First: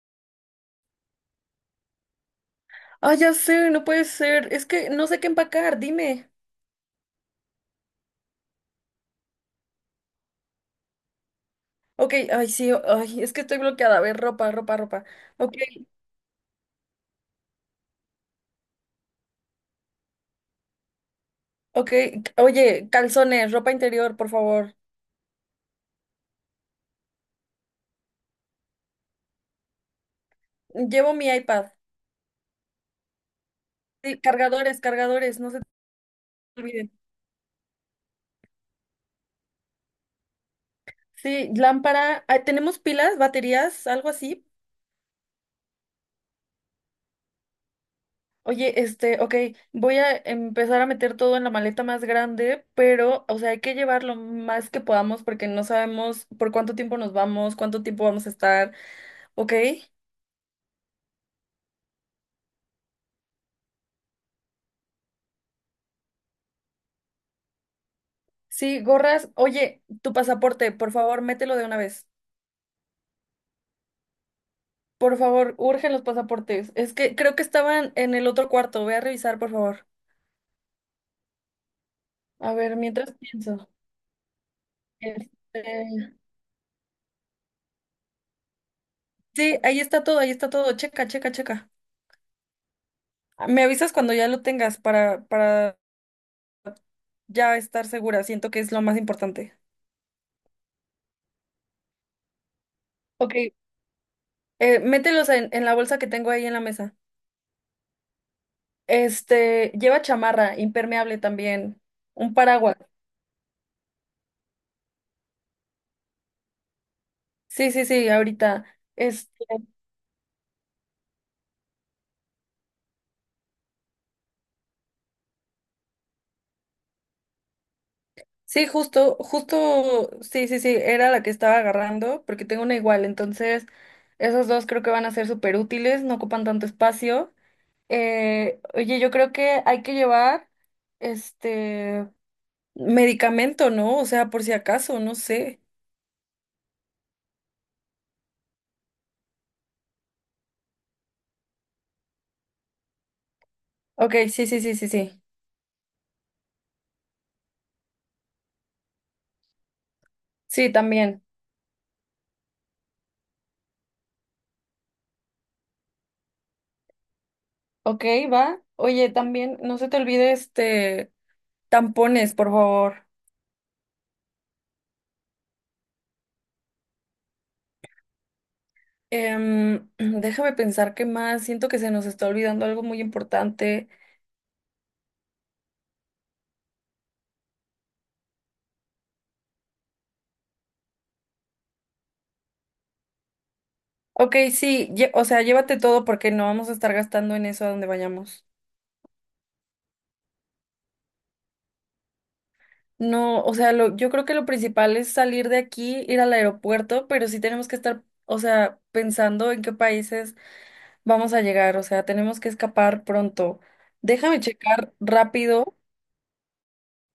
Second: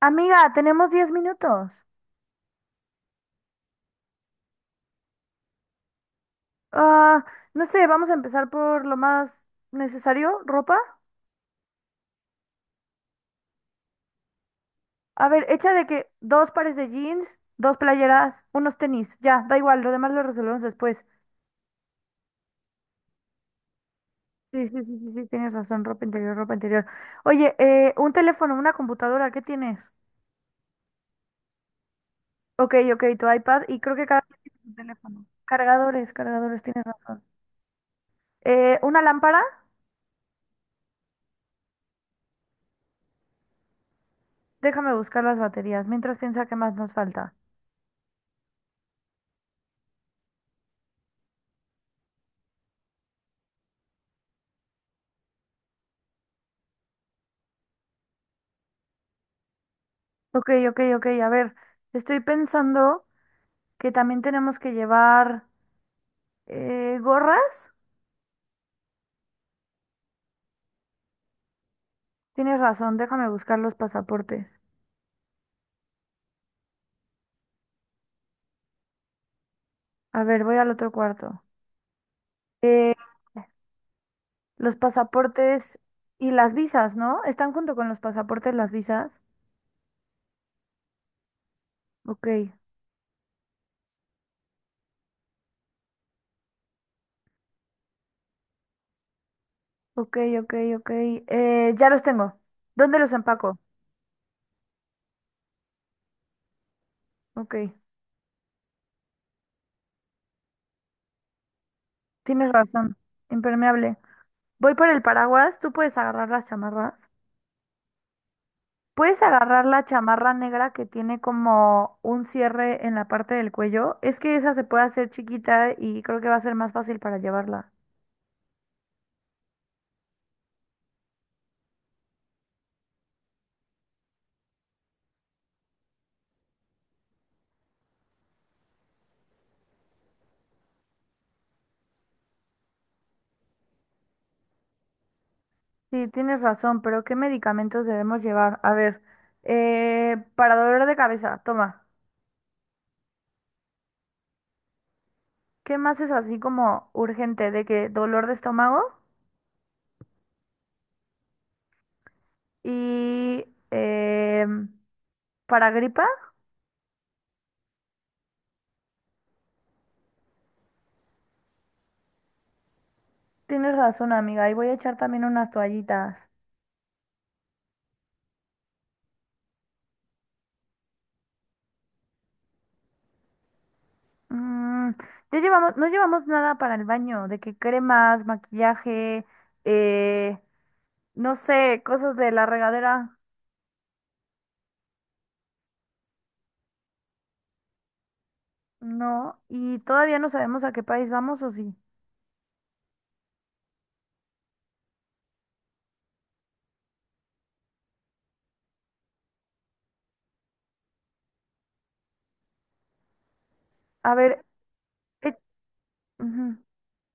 Amiga, tenemos 10 minutos. Ah, ya sé, no puede ser. Es que no sé qué empacar, dime. Ah, no sé, vamos a empezar por lo más necesario, ropa. Ok, ay, sí, ay, es que estoy bloqueada. A ver, ropa, ropa, ropa. A ver, Ok, echa de que dos pares de jeans, dos playeras, unos tenis, ya, da igual, lo demás lo resolvemos después. ok. Oye, calzones, ropa interior, por Sí, favor. sí, sí, sí, sí, tienes razón, ropa interior, ropa interior. Oye, un teléfono, una computadora, ¿qué tienes? Llevo mi iPad. Ok, ok, tu iPad y creo que Sí, cada quien tiene su cargadores, teléfono. cargadores, no se te Cargadores, cargadores, tienes olviden. razón. Una lámpara, Sí, lámpara. Ah, ¿tenemos pilas, baterías, algo así? déjame buscar las baterías, mientras piensa qué más nos falta. Oye, ok, voy a empezar a meter todo en la maleta más grande, pero, o sea, hay que llevar lo más que podamos porque no sabemos por cuánto tiempo nos vamos, cuánto tiempo vamos a estar, ¿ok? Ok, ok, ok. A ver, estoy pensando que también tenemos que llevar gorras. Sí, gorras. Oye, tu pasaporte, por favor, mételo de una vez. Tienes razón, déjame buscar los pasaportes. Por favor, urgen los pasaportes. Es que creo que estaban en el otro cuarto. Ve a revisar, por favor. A ver, voy al otro cuarto. A ver, Eh, mientras pienso. los Este, pasaportes y las visas, ¿no? ¿Están junto con los pasaportes las visas? Sí, ahí está todo, ahí está todo. Checa, checa, checa. Ok, Me avisas cuando ya lo tengas para ya estar segura. Siento que es lo más importante. ok, ok, ok. Ya los tengo. ¿Dónde los Ok. empaco? Mételos en la bolsa que tengo ahí en la mesa. Ok, Lleva chamarra, impermeable también. Un tienes paraguas. razón. Impermeable. Voy por el paraguas. ¿Tú puedes agarrar las chamarras? Sí, sí, sí, ahorita. Puedes Este. agarrar la chamarra negra que tiene como un cierre en la parte del cuello. Es que esa se puede hacer chiquita y creo que va a ser más fácil para llevarla. Sí, justo, justo, sí, sí, sí, era la que estaba agarrando, porque tengo una igual, entonces esos dos creo que van a ser súper útiles, no ocupan tanto espacio. Oye, yo creo que hay que llevar este medicamento, ¿no? O sea, por si acaso, no sé. Sí, tienes razón, pero ¿qué medicamentos debemos llevar? A ver, para dolor de cabeza, toma. Ok, sí, sí, sí, sí, sí. ¿Qué más es así como urgente? ¿De que dolor de estómago? Sí, también. Y em, para gripa, Ok, va. Oye, también, no se te olvide tampones, por favor. tienes razón, amiga. Y voy a echar también unas toallitas. Déjame pensar qué más. Siento que se nos está olvidando algo muy importante. Mm, ya llevamos, no llevamos nada para el baño, de que cremas, maquillaje, eh, no sé, cosas de la regadera, Ok, sí, o sea, llévate todo porque no vamos a estar gastando en eso a donde vayamos. no, y todavía no sabemos a qué país vamos o sí. No, o sea, yo creo que lo principal es salir de aquí, ir al aeropuerto, pero sí tenemos que estar, o sea, pensando en qué países vamos a llegar, o sea, tenemos que escapar pronto. A Déjame ver, checar eh, rápido ujú,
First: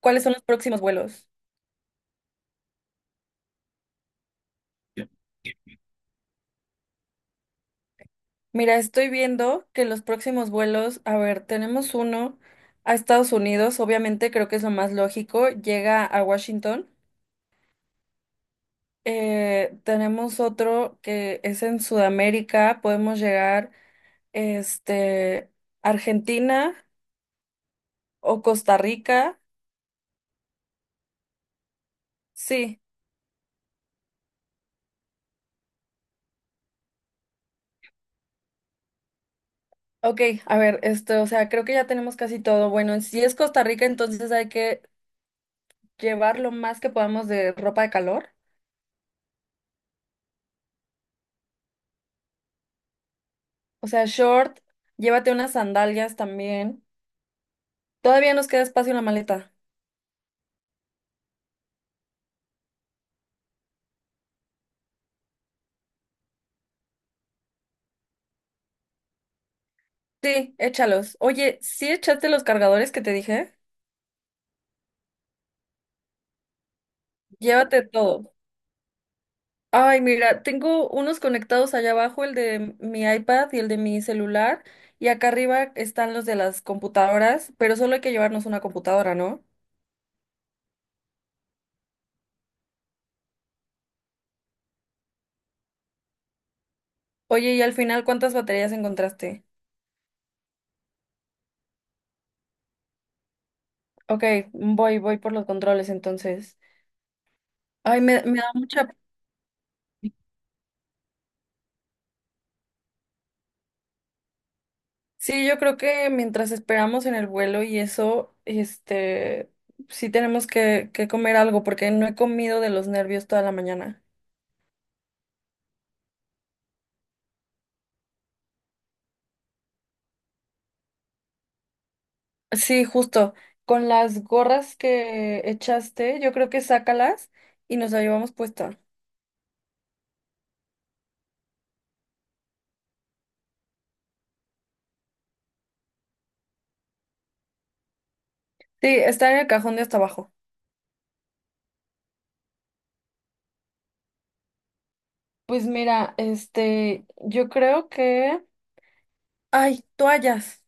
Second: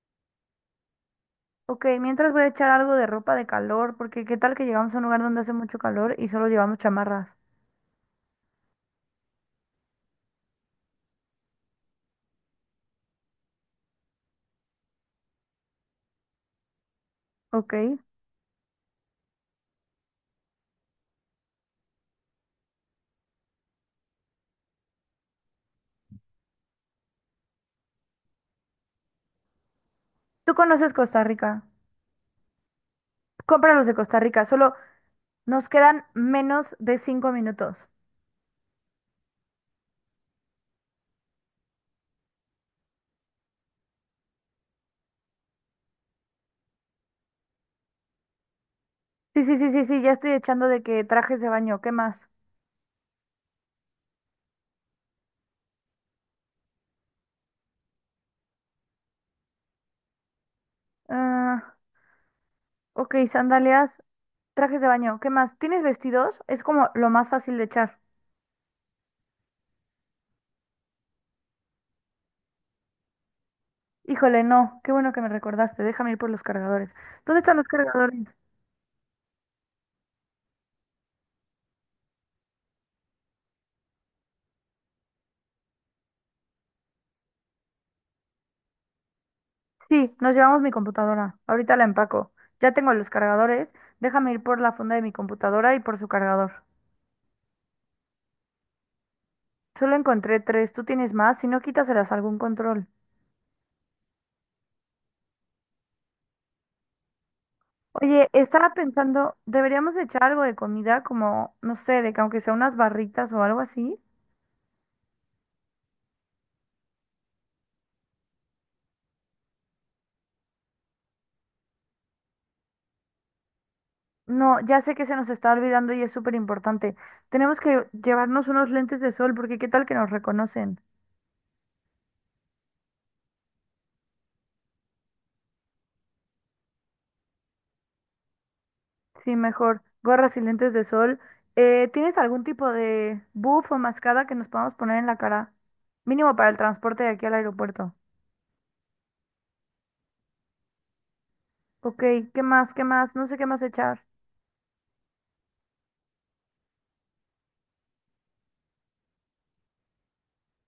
cuáles son los próximos vuelos. ok, mientras voy a echar algo de ropa de calor, porque qué tal que llegamos a un lugar donde hace mucho calor y solo llevamos chamarras, Mira, estoy viendo que los próximos vuelos, a ver, tenemos uno a Estados Unidos, obviamente creo que es lo más lógico, llega a Washington. ok. Tenemos otro que es en Sudamérica. Podemos llegar, este, Argentina o Costa Rica. Tú conoces Costa Rica, Sí, compra los de Costa Rica, solo nos quedan menos de 5 minutos. ok, a ver, o sea, creo que ya tenemos casi todo. Bueno, si es Costa Rica, entonces hay que llevar lo más que podamos de ropa de calor. Sí, sí, sí, sí, sí, ya estoy echando de que trajes de baño, ¿qué más? O sea, short, llévate unas sandalias también. Todavía nos queda espacio en la maleta. Ah, ok, sandalias, trajes de baño. ¿Qué más? ¿Tienes vestidos? Es como lo más fácil de echar. Sí, échalos. Oye, ¿sí echaste los cargadores que te dije? Híjole, no. Qué bueno que me recordaste. Déjame ir por los cargadores. ¿Dónde están los Llévate todo. cargadores? Ay, mira, tengo unos conectados allá abajo, el de mi iPad y el de mi celular, y acá arriba están los de las computadoras, pero solo hay que llevarnos una computadora, ¿no? Sí, nos llevamos mi computadora. Ahorita la empaco. Ya tengo los cargadores. Déjame ir por la funda de mi computadora y por su cargador. Oye, y al final, ¿cuántas baterías encontraste? Solo encontré tres. ¿Tú tienes más? Si no, quítaselas a algún control. Ok, voy, voy por los controles entonces. Ay, me, Oye, me da estaba mucha... pensando, deberíamos de echar algo de comida, como, no sé, de que aunque sea unas barritas o algo así. Sí, yo creo que mientras esperamos en el vuelo y eso, sí tenemos que, comer algo porque no he comido de los nervios toda la mañana. No, ya sé que se nos está olvidando y es súper importante. Tenemos que llevarnos unos lentes de sol porque qué tal que nos reconocen. Sí, justo. Con las gorras que echaste, yo creo que sácalas y nos la llevamos puesta. Sí, mejor. Gorras y lentes de sol. ¿Tienes algún tipo de buff o mascada que nos podamos poner en la cara? Mínimo para el transporte de aquí al aeropuerto. Sí, está en el cajón de hasta abajo. Ok, ¿qué más? ¿Qué más? No sé qué más echar. Pues mira, yo creo que... Ay, toallas.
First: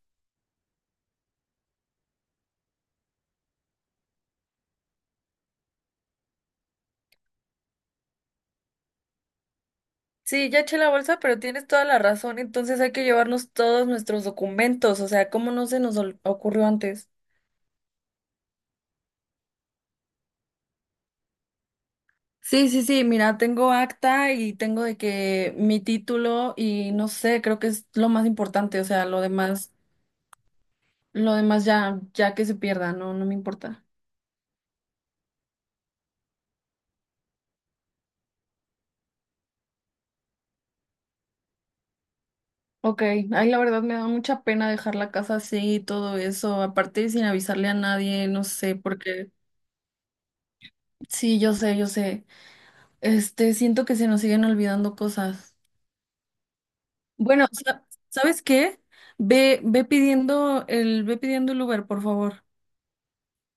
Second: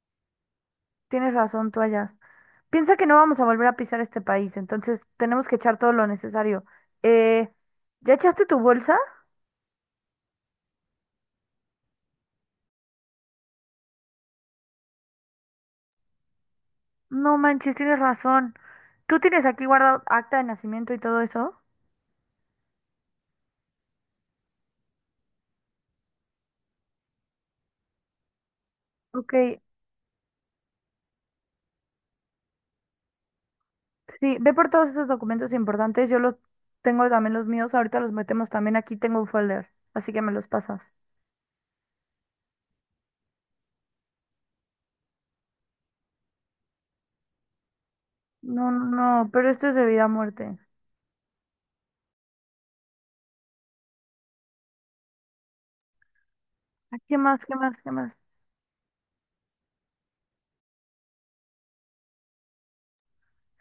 Tienes razón, toallas. Piensa que no vamos a volver a pisar este país, entonces tenemos que echar todo lo necesario. Eh, ¿ya echaste tu bolsa? Sí, ya eché la bolsa, pero tienes toda la razón. Entonces hay que llevarnos todos nuestros documentos. O sea, ¿cómo no se nos ocurrió antes? No manches, tienes razón. ¿Tú tienes aquí guardado acta de nacimiento y todo eso? Sí, sí, sí, mira, tengo acta y tengo de que mi título y no sé, creo que es lo más importante. O sea, lo Ok, demás. Lo demás ya, ya que se pierda, no, no me importa. sí, ve por todos esos documentos importantes. Yo los tengo también los míos. Ahorita los metemos también. Aquí tengo un folder, así que me los pasas. Ok, ay, la verdad me da mucha pena dejar la casa así y todo eso, aparte sin avisarle a nadie, no No, sé, no, no, porque pero esto es de vida a muerte. sí, yo sé, yo sé. Siento que se nos siguen olvidando cosas. Ah, ¿qué más? Bueno, ¿Qué más? ¿Qué más? ¿sabes qué? Ve pidiendo el Uber, por favor.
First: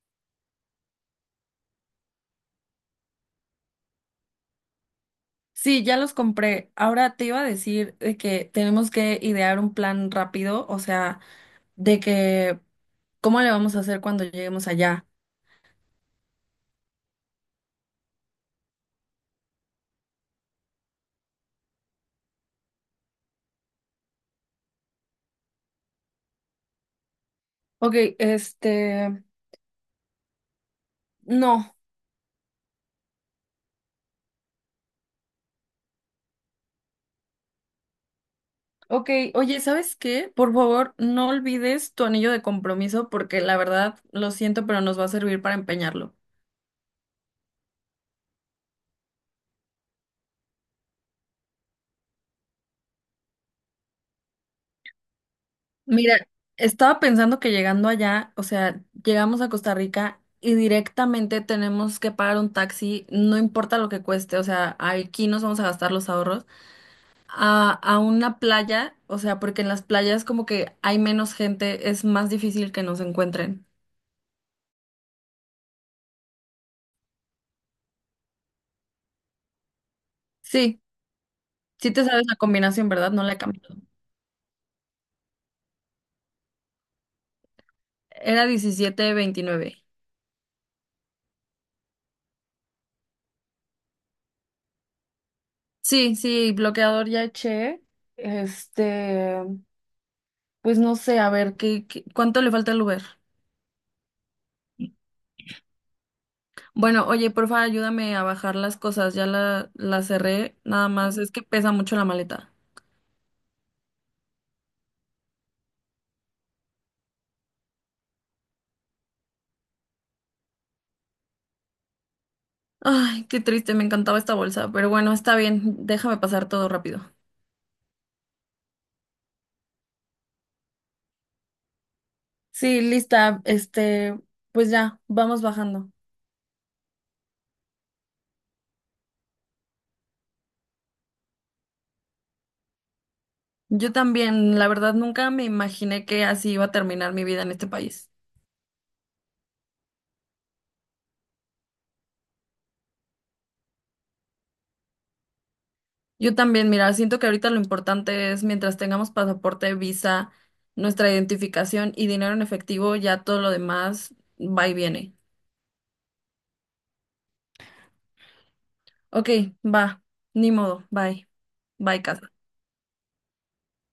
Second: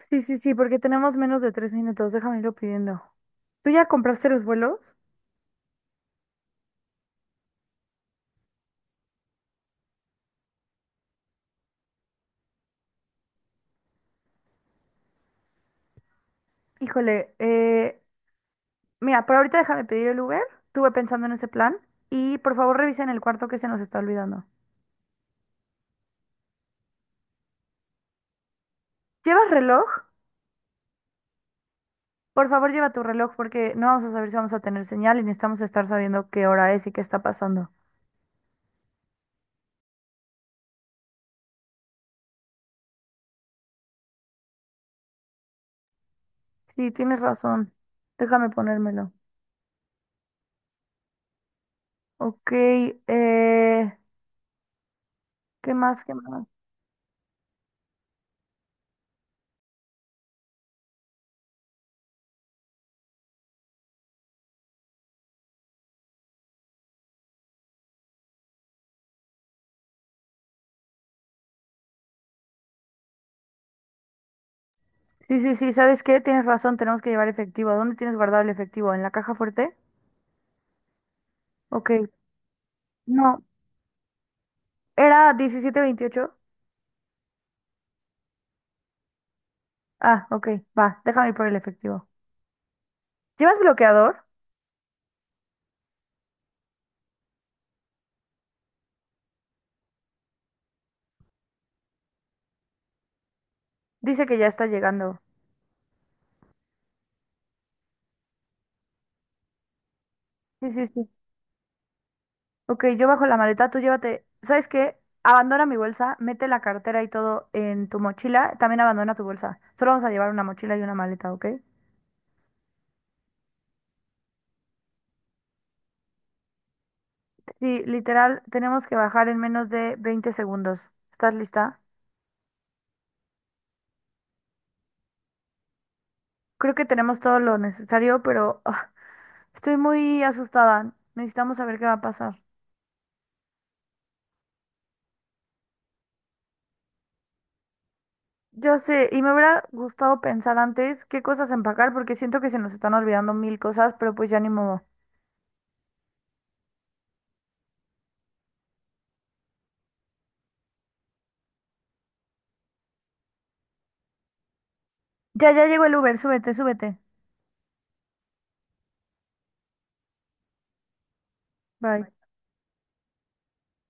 Sí, sí, sí, porque tenemos menos de 3 minutos. Déjame irlo pidiendo. ¿Tú ya compraste los vuelos? Sí, ya los compré. Ahora te iba a decir de que tenemos que idear un plan rápido, o sea, de que ¿cómo le vamos a hacer cuando lleguemos allá? Híjole, mira, por ahorita déjame pedir el Uber. Estuve pensando en ese plan. Y por favor revisen el cuarto que se nos está olvidando. Ok, este, ¿Llevas reloj? no. Por favor, lleva tu reloj porque no vamos a saber si vamos a tener señal y necesitamos estar sabiendo qué hora es y qué está pasando. Ok, oye, ¿sabes qué? Por favor, no olvides tu anillo de compromiso porque la verdad, lo siento, pero nos va a servir para empeñarlo. Sí, tienes razón. Déjame ponérmelo. Ok, eh, ¿qué más? ¿Qué Mira, más? estaba pensando que llegando allá, o sea, llegamos a Costa Rica y directamente tenemos que pagar un taxi, no importa lo que cueste, o sea, aquí nos vamos a gastar los ahorros, a una playa, o sea, porque en las playas como que hay menos gente, es más difícil que nos encuentren. Sí, sí, sí, ¿sabes qué? Tienes razón, tenemos que llevar efectivo. ¿Dónde tienes guardado el efectivo? ¿En la caja fuerte? Sí. Ok, Sí te sabes la combinación, ¿verdad? No la he no, cambiado. era 17-28. Era 17 29. Ah, ok, va, déjame ir por el efectivo. ¿Llevas bloqueador? Sí, sí, bloqueador ya eché. Este, pues no sé, a ver, ¿ cuánto le falta al Uber? Dice que ya está llegando. Bueno, oye, porfa, ayúdame a bajar las cosas. Ya la cerré, Sí, sí, nada sí. más. Es que pesa mucho la maleta. Ok, yo bajo la maleta, tú llévate. ¿Sabes qué? Abandona mi bolsa, mete la cartera y todo en tu mochila. También abandona tu bolsa. Solo vamos a llevar una mochila y una maleta, ¿ok? Ay, qué triste, me encantaba esta bolsa. Pero bueno, está bien, déjame pasar todo rápido. Sí, literal, tenemos que bajar en menos de 20 segundos. ¿Estás lista? Sí, lista. Pues ya, vamos bajando. Creo que tenemos todo lo necesario, pero estoy muy asustada. Necesitamos saber qué va a pasar. Yo también, la verdad, nunca me imaginé que así iba a terminar mi vida en este país. Yo sé, y me hubiera gustado pensar antes qué cosas empacar, porque siento que se nos están olvidando mil cosas, pero pues ya ni modo. Yo también, mira, siento que ahorita lo importante es mientras tengamos pasaporte, visa, nuestra identificación y dinero en efectivo, ya todo lo demás va y viene. Ya, ya llegó el Uber, súbete, súbete. Ok, va, ni modo, bye. Bye, Bye. casa.